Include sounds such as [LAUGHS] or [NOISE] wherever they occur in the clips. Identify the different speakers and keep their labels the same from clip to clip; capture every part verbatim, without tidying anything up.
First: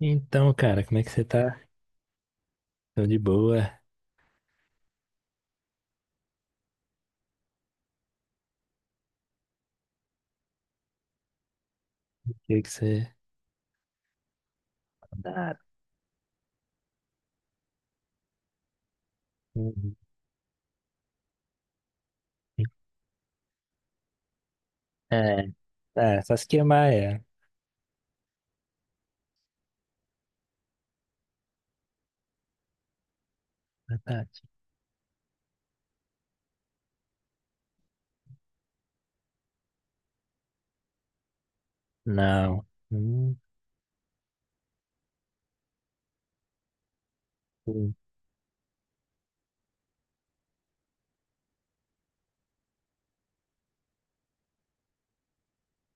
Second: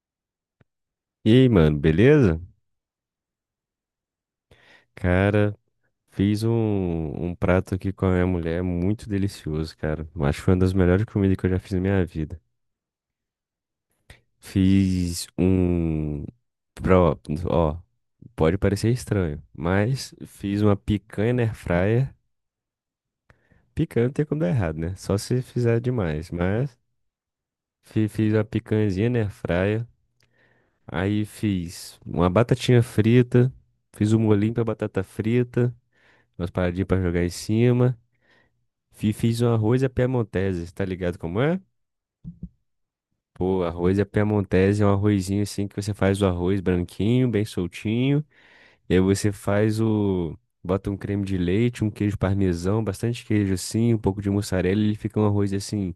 Speaker 1: Então, cara, como é que você
Speaker 2: E aí,
Speaker 1: tá?
Speaker 2: mano, beleza?
Speaker 1: Tô de boa.
Speaker 2: Cara, fiz um, um prato aqui com a minha mulher muito delicioso, cara. Eu acho que foi uma das melhores comidas que eu já fiz na minha
Speaker 1: O
Speaker 2: vida.
Speaker 1: que é que você.
Speaker 2: Fiz
Speaker 1: Tá.
Speaker 2: um. Pro, ó, pode parecer estranho,
Speaker 1: Uhum.
Speaker 2: mas fiz uma picanha na airfryer. Picanha não tem como dar errado, né? Só se
Speaker 1: É,
Speaker 2: fizer
Speaker 1: tá,
Speaker 2: demais.
Speaker 1: só se
Speaker 2: Mas
Speaker 1: queimar, é.
Speaker 2: fi- fiz uma picanhazinha na airfryer. Aí fiz uma batatinha frita. Fiz um
Speaker 1: Verdade.
Speaker 2: molhinho pra batata frita. Umas paradinhas pra jogar em cima. Fi- Fiz um arroz à piemontese, tá ligado como é?
Speaker 1: Não. Hum,
Speaker 2: Pô, arroz à piemontese é um arrozinho assim que você faz o arroz branquinho, bem
Speaker 1: hum,
Speaker 2: soltinho. E aí você faz o. Bota um creme de leite, um queijo parmesão, bastante queijo assim, um pouco de mussarela, e Ele fica um arroz assim,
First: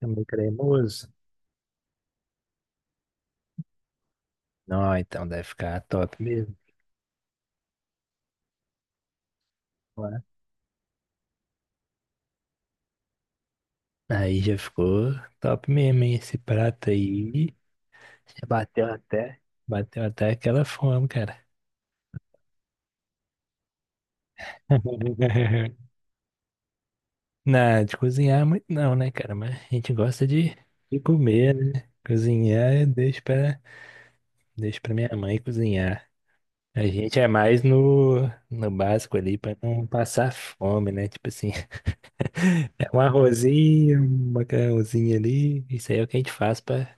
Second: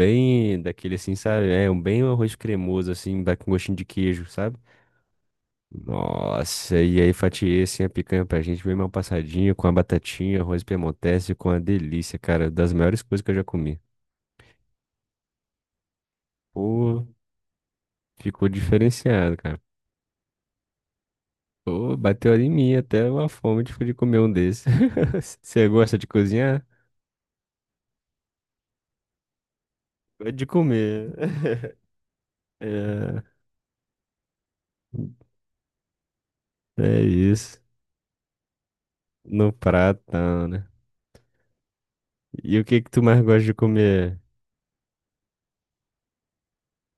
Speaker 1: é meio
Speaker 2: daquele
Speaker 1: cremoso.
Speaker 2: assim, sabe? É um bem um arroz cremoso assim, dá com gostinho de queijo, sabe?
Speaker 1: Não, então deve ficar top mesmo.
Speaker 2: Nossa, e aí fatiei assim a picanha pra gente, bem mal passadinha, com a
Speaker 1: Ué.
Speaker 2: batatinha, arroz piemontese, com a delícia, cara, das melhores coisas que eu já comi.
Speaker 1: Aí já ficou top mesmo, hein? Esse prato
Speaker 2: Pô,
Speaker 1: aí. Já
Speaker 2: Ficou
Speaker 1: bateu
Speaker 2: diferenciado,
Speaker 1: até.
Speaker 2: cara.
Speaker 1: Bateu até aquela fome, cara.
Speaker 2: Pô, bateu ali em mim até uma fome de de comer um desses. [LAUGHS] Você
Speaker 1: [LAUGHS]
Speaker 2: gosta de cozinhar?
Speaker 1: Não, de cozinhar é muito não, né, cara? Mas a gente gosta
Speaker 2: Gosto de
Speaker 1: de, de
Speaker 2: comer.
Speaker 1: comer,
Speaker 2: [LAUGHS]
Speaker 1: né? Cozinhar, deixa
Speaker 2: É,
Speaker 1: pra. Deixo pra minha mãe cozinhar. A
Speaker 2: é
Speaker 1: gente é
Speaker 2: isso.
Speaker 1: mais no, no básico ali
Speaker 2: No
Speaker 1: pra não passar
Speaker 2: pratão, né?
Speaker 1: fome, né? Tipo assim,
Speaker 2: E o
Speaker 1: [LAUGHS]
Speaker 2: que que
Speaker 1: é um
Speaker 2: tu mais gosta de
Speaker 1: arrozinho,
Speaker 2: comer?
Speaker 1: um macarrãozinho ali. Isso aí é o que a gente faz pra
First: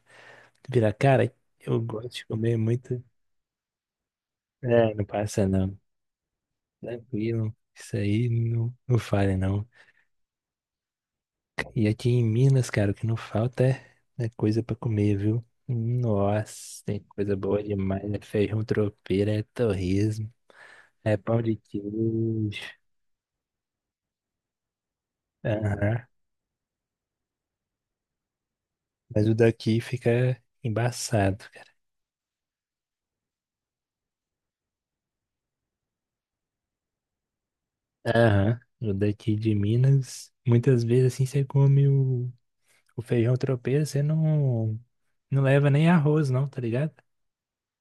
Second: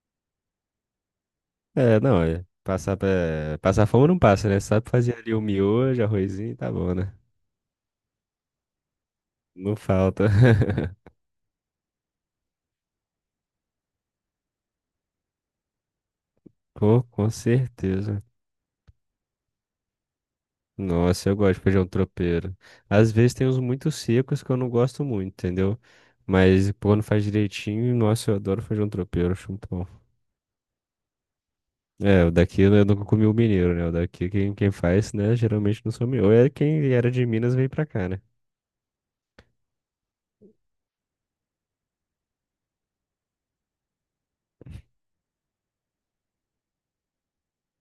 Speaker 1: virar. Cara, eu
Speaker 2: É,
Speaker 1: gosto
Speaker 2: não,
Speaker 1: de
Speaker 2: é.
Speaker 1: comer
Speaker 2: Passar,
Speaker 1: muito.
Speaker 2: pra- passar fome não passa, né? Sabe
Speaker 1: É, não
Speaker 2: fazer ali o
Speaker 1: passa não.
Speaker 2: miojo, arrozinho, tá bom, né?
Speaker 1: Tranquilo. Isso aí não, não falha não.
Speaker 2: Não falta. [LAUGHS]
Speaker 1: E aqui em Minas, cara, o que não falta é é coisa pra comer, viu? Nossa, tem
Speaker 2: Pô, com
Speaker 1: coisa boa demais. É
Speaker 2: certeza.
Speaker 1: feijão tropeiro, é torresmo, é
Speaker 2: Nossa, eu
Speaker 1: pão
Speaker 2: gosto
Speaker 1: de
Speaker 2: de feijão tropeiro.
Speaker 1: queijo.
Speaker 2: Às vezes tem uns muito secos que eu não gosto muito, entendeu?
Speaker 1: Aham.
Speaker 2: Mas quando faz direitinho, nossa, eu adoro feijão
Speaker 1: Mas
Speaker 2: tropeiro,
Speaker 1: o
Speaker 2: acho muito
Speaker 1: daqui
Speaker 2: bom.
Speaker 1: fica embaçado, cara.
Speaker 2: É, o daqui eu nunca comi o mineiro, né? O daqui quem, quem faz, né, geralmente não sou mineiro. Ou é quem era de Minas veio pra cá, né?
Speaker 1: Aham. O daqui de Minas, muitas vezes assim você come o, o feijão tropeiro, você não, não leva nem arroz, não, tá ligado? Tipo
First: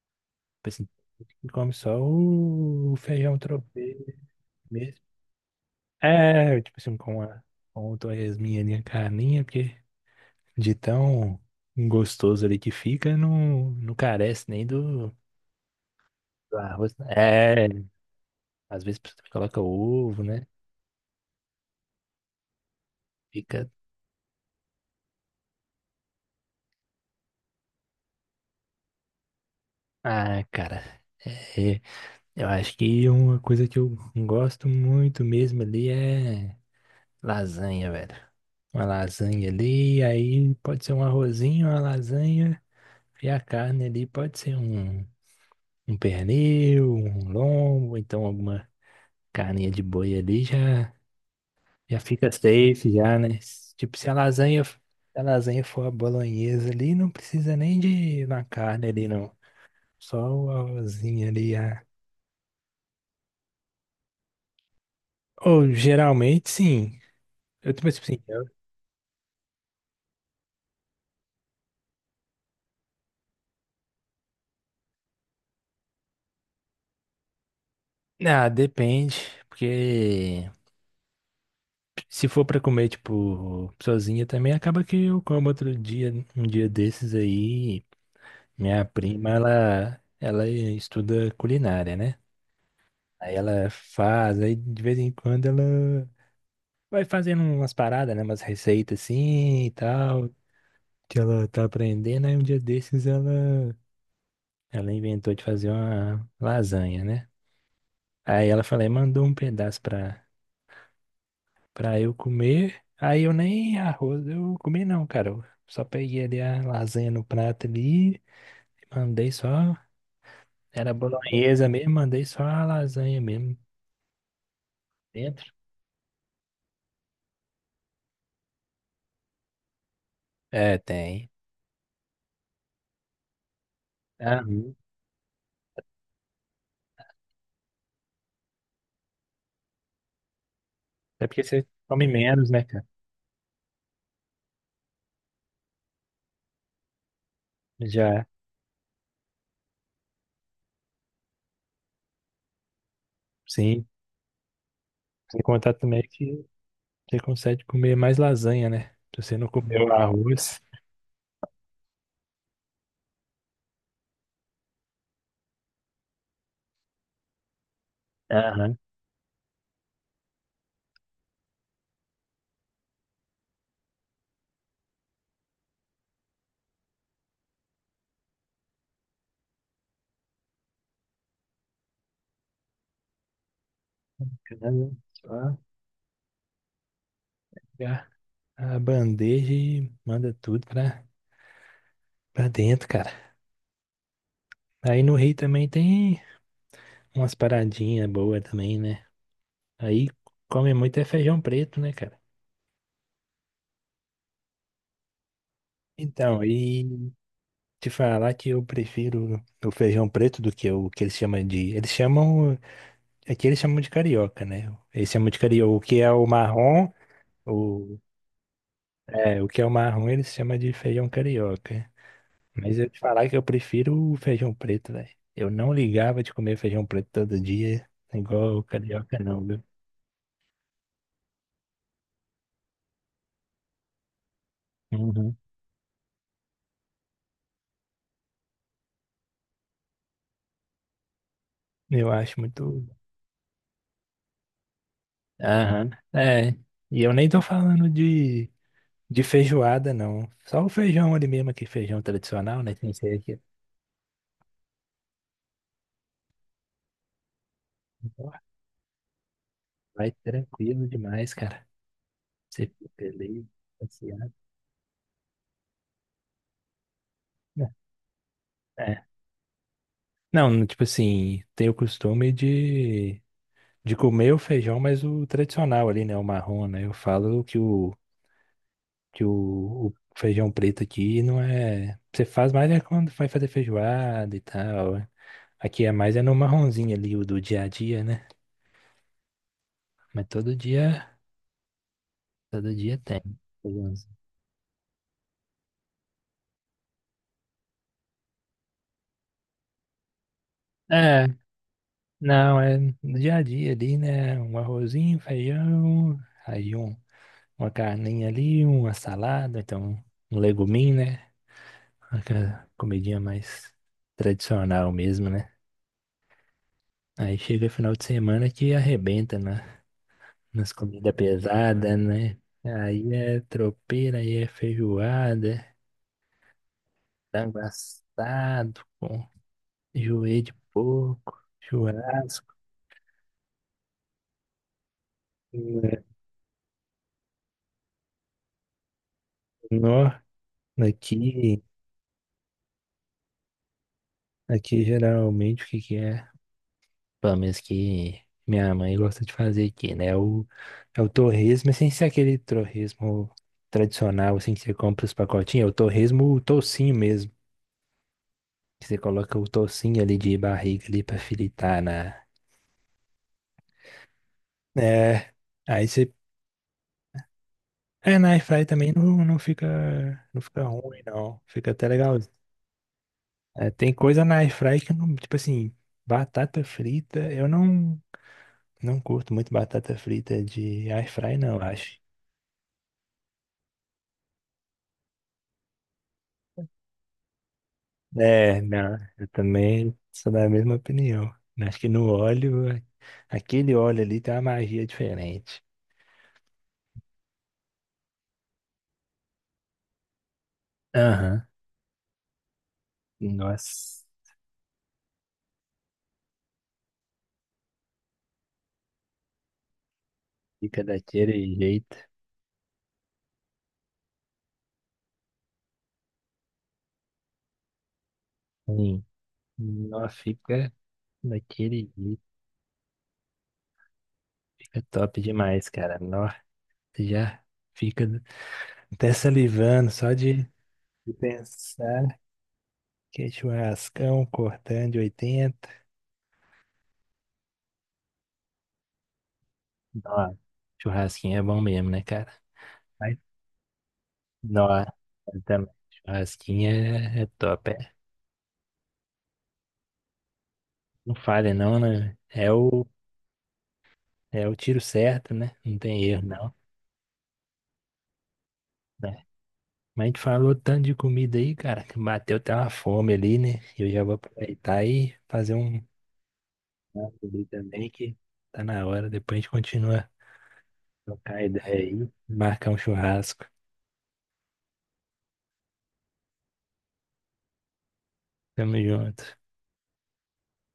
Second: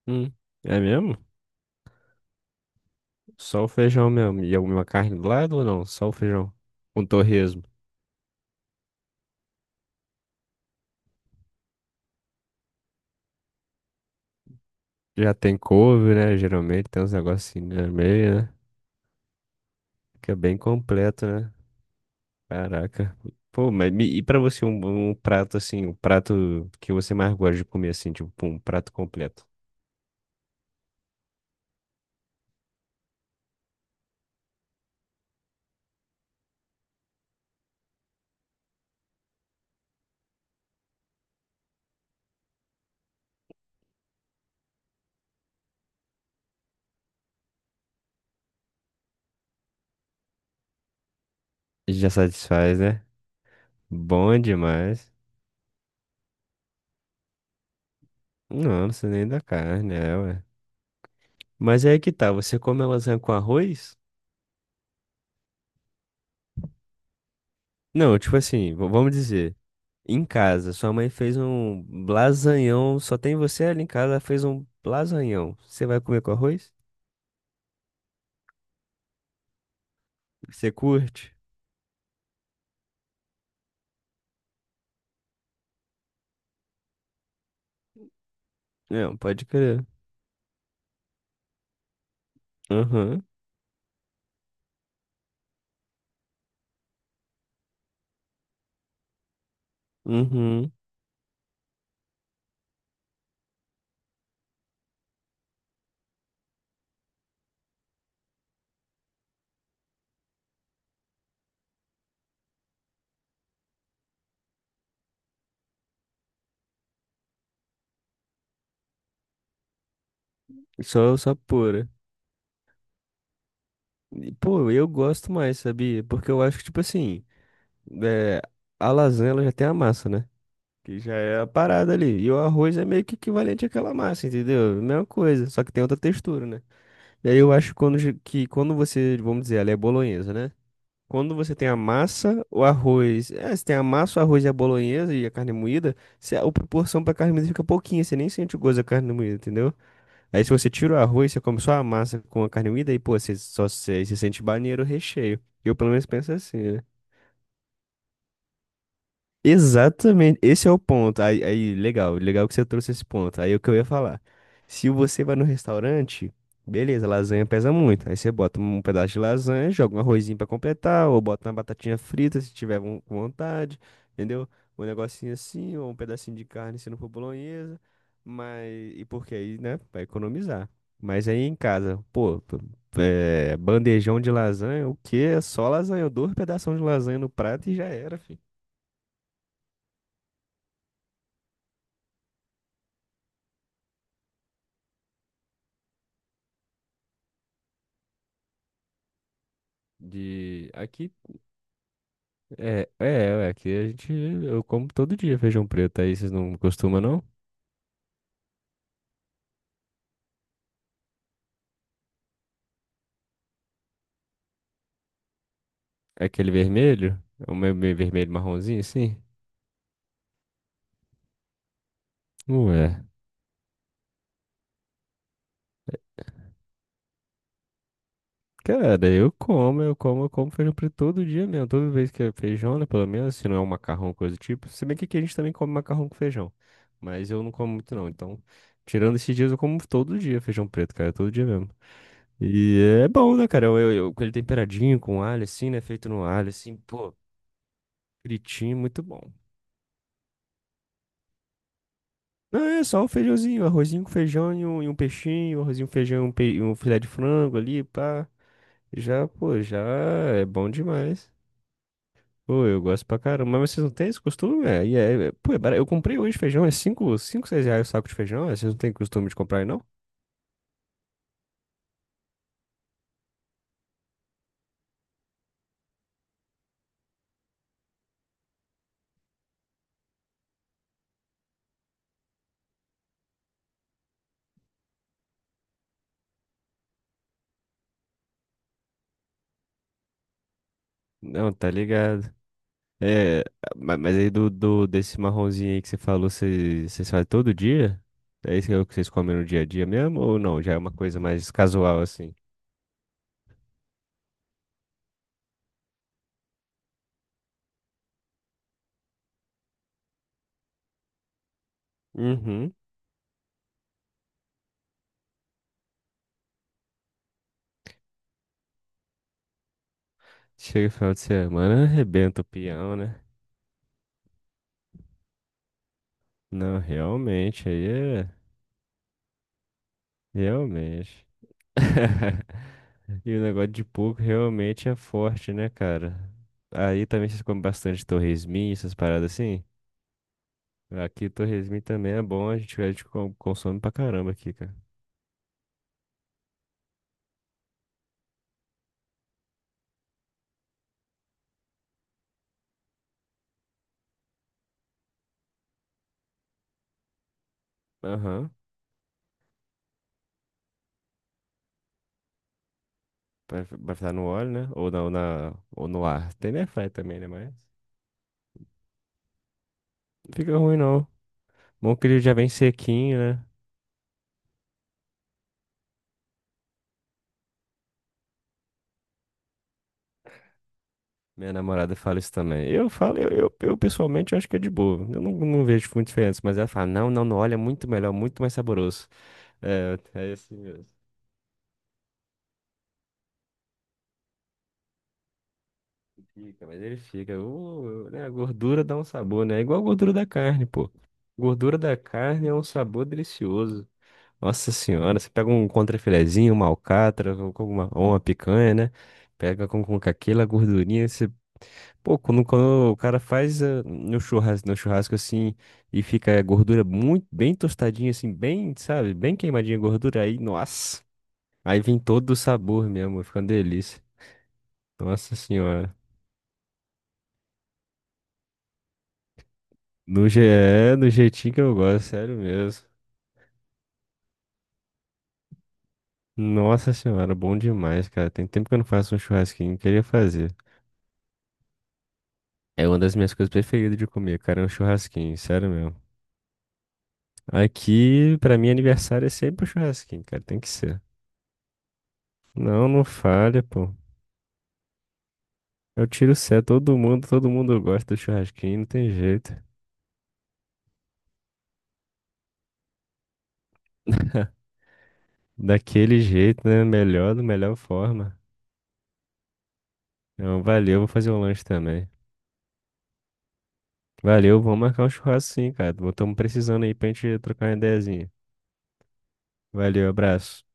Speaker 2: Hum, é
Speaker 1: assim,
Speaker 2: mesmo?
Speaker 1: come só o, o feijão
Speaker 2: Só o
Speaker 1: tropeiro
Speaker 2: feijão mesmo. E alguma
Speaker 1: mesmo.
Speaker 2: carne do lado ou não? Só o feijão.
Speaker 1: É, tipo assim,
Speaker 2: um
Speaker 1: com a,
Speaker 2: torresmo.
Speaker 1: com o torresminho ali, a carninha, porque de tão gostoso ali que fica, não, não carece nem do,
Speaker 2: Já tem couve, né?
Speaker 1: do
Speaker 2: Geralmente
Speaker 1: arroz.
Speaker 2: tem
Speaker 1: Né?
Speaker 2: uns
Speaker 1: É,
Speaker 2: negocinhos no meio, né?
Speaker 1: às vezes você coloca ovo,
Speaker 2: que é
Speaker 1: né?
Speaker 2: bem completo, né? Caraca.
Speaker 1: Fica.
Speaker 2: Pô, mas me- e pra você um, um prato assim, um prato que você mais gosta de comer assim, tipo, pum, um prato completo.
Speaker 1: Ah, cara, é, eu acho que uma coisa que eu gosto muito mesmo ali é lasanha, velho. Uma lasanha ali, aí pode ser um arrozinho, uma lasanha, e a carne ali pode ser um, um pernil, um lombo, então alguma carninha de boi ali já, já
Speaker 2: Já
Speaker 1: fica
Speaker 2: satisfaz,
Speaker 1: safe
Speaker 2: né?
Speaker 1: já, né? Tipo, se a
Speaker 2: Bom
Speaker 1: lasanha, se
Speaker 2: demais.
Speaker 1: a lasanha for a bolonhesa ali, não precisa nem de na carne
Speaker 2: Não, não
Speaker 1: ali,
Speaker 2: sei nem
Speaker 1: não.
Speaker 2: da carne, é,
Speaker 1: Só
Speaker 2: ué.
Speaker 1: o arrozinho ali.
Speaker 2: Mas é aí que tá, você come a lasanha com arroz?
Speaker 1: Ou geralmente sim. Eu também, tipo
Speaker 2: Não,
Speaker 1: assim,
Speaker 2: tipo
Speaker 1: eu-
Speaker 2: assim, v- vamos dizer, em casa, sua mãe fez um lasanhão, só tem você ali em casa, ela fez um lasanhão. Você vai comer com arroz?
Speaker 1: ah, depende, porque
Speaker 2: Você curte?
Speaker 1: se for pra comer, tipo, sozinha também, acaba que eu como outro dia, um dia desses aí, minha
Speaker 2: Não,
Speaker 1: prima,
Speaker 2: pode crer.
Speaker 1: ela, ela estuda culinária, né?
Speaker 2: Aham,
Speaker 1: Aí ela faz, aí de vez em quando ela vai fazendo umas paradas, né? Umas receitas assim e tal,
Speaker 2: uhum,
Speaker 1: que ela tá aprendendo, aí um dia desses ela, ela inventou de fazer uma lasanha, né? Aí ela falou, mandou um pedaço pra pra eu comer. Aí eu nem arroz eu comi não, cara. Eu só peguei ali a lasanha no prato ali, mandei só, era
Speaker 2: Só, só
Speaker 1: bolonhesa
Speaker 2: pura.
Speaker 1: mesmo, mandei só a lasanha mesmo
Speaker 2: E, Pô, eu gosto
Speaker 1: dentro.
Speaker 2: mais, sabia? Porque eu acho que, tipo assim, é, a lasanha ela já tem a massa, né?
Speaker 1: É,
Speaker 2: Que já
Speaker 1: tem.
Speaker 2: é a parada ali. E o arroz é meio que equivalente àquela massa,
Speaker 1: Uhum.
Speaker 2: entendeu? Mesma coisa, só que tem outra textura, né? E aí eu acho quando, ge- que quando você, vamos dizer, ela é bolonhesa, né?
Speaker 1: É
Speaker 2: Quando
Speaker 1: porque
Speaker 2: você
Speaker 1: você
Speaker 2: tem a
Speaker 1: come
Speaker 2: massa,
Speaker 1: menos,
Speaker 2: o
Speaker 1: né, cara?
Speaker 2: arroz. É, você tem a massa, o arroz e a bolonhesa e a carne moída, se a, a proporção pra carne moída fica pouquinha, você
Speaker 1: Já,
Speaker 2: nem sente o gosto da carne moída, entendeu? Aí se você tira o arroz, você come só a massa com a carne moída e, pô, você só
Speaker 1: sim.
Speaker 2: você, você sente banheiro o
Speaker 1: Sem
Speaker 2: recheio.
Speaker 1: contar
Speaker 2: Eu pelo
Speaker 1: também
Speaker 2: menos penso
Speaker 1: que
Speaker 2: assim, né?
Speaker 1: você consegue comer mais lasanha, né? Se você não comeu
Speaker 2: Exatamente,
Speaker 1: arroz.
Speaker 2: esse é o ponto. Aí, aí, legal, legal que você trouxe esse ponto. Aí é o que eu ia falar. Se você vai no restaurante, beleza, lasanha pesa muito. Aí você bota
Speaker 1: Aham.
Speaker 2: um pedaço de lasanha, joga um arrozinho pra completar, ou bota uma batatinha frita se tiver von- com vontade, entendeu? Um negocinho assim, ou um pedacinho de carne se não for bolonhesa. Mas, e porque aí, né, vai economizar. Mas aí em casa, pô, p- é, bandejão de lasanha, o quê? É
Speaker 1: Só
Speaker 2: Só lasanha, dois pedaços de lasanha no prato e já
Speaker 1: pegar
Speaker 2: era, filho.
Speaker 1: a bandeja e manda tudo pra, pra dentro, cara. Aí no Rio também tem umas paradinhas boas também, né? Aí
Speaker 2: De
Speaker 1: come muito é
Speaker 2: aqui
Speaker 1: feijão preto, né, cara?
Speaker 2: é, é, é, aqui a gente eu como todo dia feijão preto, aí vocês
Speaker 1: Então,
Speaker 2: não costumam
Speaker 1: e
Speaker 2: não?
Speaker 1: te falar que eu prefiro o feijão preto do que o que eles chamam de. Eles chamam. Aqui eles chamam de carioca, né? Eles chamam de carioca. O que é
Speaker 2: É
Speaker 1: o
Speaker 2: aquele
Speaker 1: marrom,
Speaker 2: vermelho? É o meio meio
Speaker 1: o,
Speaker 2: vermelho marronzinho assim?
Speaker 1: é, o que é o marrom eles chamam de feijão carioca. Mas eu te
Speaker 2: Ué.
Speaker 1: falar que eu prefiro o feijão preto, velho. Eu não ligava de comer feijão preto todo dia, igual o
Speaker 2: Cara,
Speaker 1: carioca,
Speaker 2: eu
Speaker 1: não, viu?
Speaker 2: como, eu como, eu como feijão preto todo dia mesmo, toda vez que é feijão, né, pelo menos, se não é um macarrão, coisa do tipo. Se bem que aqui a
Speaker 1: Uhum.
Speaker 2: gente também come macarrão com feijão, mas eu não como muito não, então, tirando esses dias, eu como todo dia feijão preto, cara, todo dia mesmo.
Speaker 1: Eu acho muito.
Speaker 2: E é bom, né, cara? Eu, eu, eu- com ele temperadinho, com alho, assim, né?
Speaker 1: Aham.
Speaker 2: Feito no alho,
Speaker 1: É.
Speaker 2: assim,
Speaker 1: E eu
Speaker 2: pô,
Speaker 1: nem tô falando de,
Speaker 2: fritinho, muito bom.
Speaker 1: de feijoada, não. Só o feijão ali mesmo, aqui, feijão
Speaker 2: Não,
Speaker 1: tradicional, né?
Speaker 2: é
Speaker 1: Sem
Speaker 2: só o
Speaker 1: ser aqui.
Speaker 2: feijãozinho, arrozinho com feijão e um, e um peixinho, um arrozinho com feijão, e um, pe- e um filé de frango ali, pá.
Speaker 1: Ó,
Speaker 2: Já, pô, já
Speaker 1: vai
Speaker 2: é bom
Speaker 1: tranquilo
Speaker 2: demais.
Speaker 1: demais, cara.
Speaker 2: Pô,
Speaker 1: Você
Speaker 2: eu
Speaker 1: fica
Speaker 2: gosto pra
Speaker 1: ali,
Speaker 2: caramba. Mas vocês não têm esse
Speaker 1: passeado.
Speaker 2: costume? É, e é, é- pô, é barato. Eu comprei hoje feijão, é cinco, cinco 6
Speaker 1: Né?
Speaker 2: reais o saco de feijão. é, Vocês não têm
Speaker 1: É.
Speaker 2: costume de comprar aí, não?
Speaker 1: Não, tipo assim, tenho o costume de, de comer o feijão, mas o tradicional ali, né? O marrom, né? Eu falo que o, que o, o feijão preto aqui não é. Você faz mais é quando vai fazer feijoada e tal. Aqui é mais é no marronzinho ali, o do dia a dia, né? Mas todo dia,
Speaker 2: Não, tá ligado.
Speaker 1: todo dia tem.
Speaker 2: É, ma-
Speaker 1: Segurança.
Speaker 2: mas aí do, do, desse marronzinho aí que você falou, vocês vocês fazem todo dia? É isso que é o que vocês comem no dia a dia mesmo? Ou não? Já é uma coisa
Speaker 1: É,
Speaker 2: mais casual assim?
Speaker 1: não, é no dia a dia ali, né? Um arrozinho, um feijão, aí um, uma carninha ali, uma salada, então um um leguminho, né? Aquela
Speaker 2: Uhum.
Speaker 1: comidinha mais tradicional mesmo, né? Aí chega final de semana que arrebenta na, nas
Speaker 2: Chega o
Speaker 1: comidas
Speaker 2: final de semana,
Speaker 1: pesadas, né?
Speaker 2: arrebenta o peão,
Speaker 1: Aí
Speaker 2: né?
Speaker 1: é tropeira, aí é feijoada,
Speaker 2: Não,
Speaker 1: frango
Speaker 2: realmente, aí é.
Speaker 1: assado com joelho de
Speaker 2: Realmente.
Speaker 1: porco,
Speaker 2: [LAUGHS]
Speaker 1: churrasco.
Speaker 2: E o negócio de porco realmente é forte, né, cara? Aí também vocês comem bastante torresminho, essas paradas assim?
Speaker 1: Nó,
Speaker 2: Aqui
Speaker 1: aqui,
Speaker 2: torresminho também é bom, a gente, a gente com- consome pra caramba aqui, cara.
Speaker 1: aqui geralmente o que que é? Pelo menos que minha mãe gosta de fazer aqui, né? O, é o torresmo, mas sem ser aquele torresmo tradicional, assim, que você compra os pacotinhos. É o torresmo, o toucinho mesmo.
Speaker 2: Aham.
Speaker 1: Que você coloca o toucinho ali de barriga ali pra fritar na...
Speaker 2: Pra pra fritar no óleo, né? Ou na, ou
Speaker 1: É,
Speaker 2: na,
Speaker 1: aí
Speaker 2: ou no
Speaker 1: você...
Speaker 2: ar. Tem airfryer também, né? Mas não
Speaker 1: É, na air fry também não, não fica, não
Speaker 2: fica
Speaker 1: fica
Speaker 2: ruim,
Speaker 1: ruim,
Speaker 2: não.
Speaker 1: não. Fica até
Speaker 2: Bom que
Speaker 1: legal.
Speaker 2: ele já vem sequinho, né?
Speaker 1: É, tem coisa na air fry que não, tipo assim, batata frita, eu não. Não curto muito batata frita de air fry,
Speaker 2: Minha
Speaker 1: não,
Speaker 2: namorada
Speaker 1: acho.
Speaker 2: fala isso também. Eu falo, eu, eu, eu, pessoalmente acho que é de boa. Eu não, não vejo muita diferença, mas ela fala, não, não, não, olha, é muito melhor, muito mais
Speaker 1: É, não,
Speaker 2: saboroso.
Speaker 1: eu também
Speaker 2: É,
Speaker 1: sou
Speaker 2: é
Speaker 1: da
Speaker 2: assim
Speaker 1: mesma
Speaker 2: mesmo.
Speaker 1: opinião. Acho que no óleo, aquele óleo ali tem uma magia diferente.
Speaker 2: Fica, mas ele fica. Uh, né, a gordura dá um sabor, né? É igual a gordura da carne, pô.
Speaker 1: Aham.
Speaker 2: Gordura da carne é um sabor delicioso.
Speaker 1: Nossa,
Speaker 2: Nossa senhora, você pega um contrafilezinho, uma alcatra, com com uma, ou uma picanha, né? Pega com, com aquela
Speaker 1: fica
Speaker 2: gordurinha,
Speaker 1: daquele jeito.
Speaker 2: pô, quando, quando o cara faz eh, no churrasco, no churrasco, assim e fica a gordura muito bem tostadinha assim, bem,
Speaker 1: Sim.
Speaker 2: sabe, bem queimadinha a
Speaker 1: Nossa,
Speaker 2: gordura aí,
Speaker 1: fica
Speaker 2: nossa. Aí
Speaker 1: daquele
Speaker 2: vem
Speaker 1: jeito.
Speaker 2: todo o sabor mesmo, fica uma delícia.
Speaker 1: Fica top
Speaker 2: Nossa
Speaker 1: demais,
Speaker 2: senhora.
Speaker 1: cara. Nossa, já fica até salivando só
Speaker 2: No je-
Speaker 1: de
Speaker 2: é, Do
Speaker 1: de
Speaker 2: jeitinho que eu gosto,
Speaker 1: pensar
Speaker 2: sério mesmo.
Speaker 1: que é churrascão cortando de oitenta.
Speaker 2: Nossa senhora, bom demais, cara. Tem tempo que eu não faço um churrasquinho, queria
Speaker 1: Nossa,
Speaker 2: fazer.
Speaker 1: churrasquinho é bom mesmo, né, cara?
Speaker 2: É uma das minhas coisas preferidas de comer, cara, é um
Speaker 1: Nossa,
Speaker 2: churrasquinho, sério
Speaker 1: também.
Speaker 2: mesmo.
Speaker 1: Churrasquinho é, é top. É.
Speaker 2: Aqui, pra mim, aniversário é sempre um churrasquinho, cara, tem que ser.
Speaker 1: Não falha, não, né? É o,
Speaker 2: Não, não falha, pô.
Speaker 1: é o tiro certo, né? Não tem
Speaker 2: Eu
Speaker 1: erro,
Speaker 2: tiro o
Speaker 1: não.
Speaker 2: céu, todo mundo, todo mundo gosta do churrasquinho, não tem
Speaker 1: né?
Speaker 2: jeito.
Speaker 1: Mas a gente falou tanto de comida aí, cara, que bateu até uma fome ali, né? Eu já vou aproveitar e fazer um
Speaker 2: Daquele jeito, né?
Speaker 1: prato
Speaker 2: Melhor, da
Speaker 1: ali
Speaker 2: melhor
Speaker 1: também, que
Speaker 2: forma.
Speaker 1: tá na hora. Depois a gente continua a
Speaker 2: Então, valeu, vou fazer um
Speaker 1: trocar
Speaker 2: lanche
Speaker 1: ideia aí,
Speaker 2: também.
Speaker 1: marcar um churrasco.
Speaker 2: Valeu, vamos marcar um churrasco sim, cara. Estamos precisando aí pra gente trocar uma ideiazinha.
Speaker 1: Tamo junto.
Speaker 2: Valeu, abraço.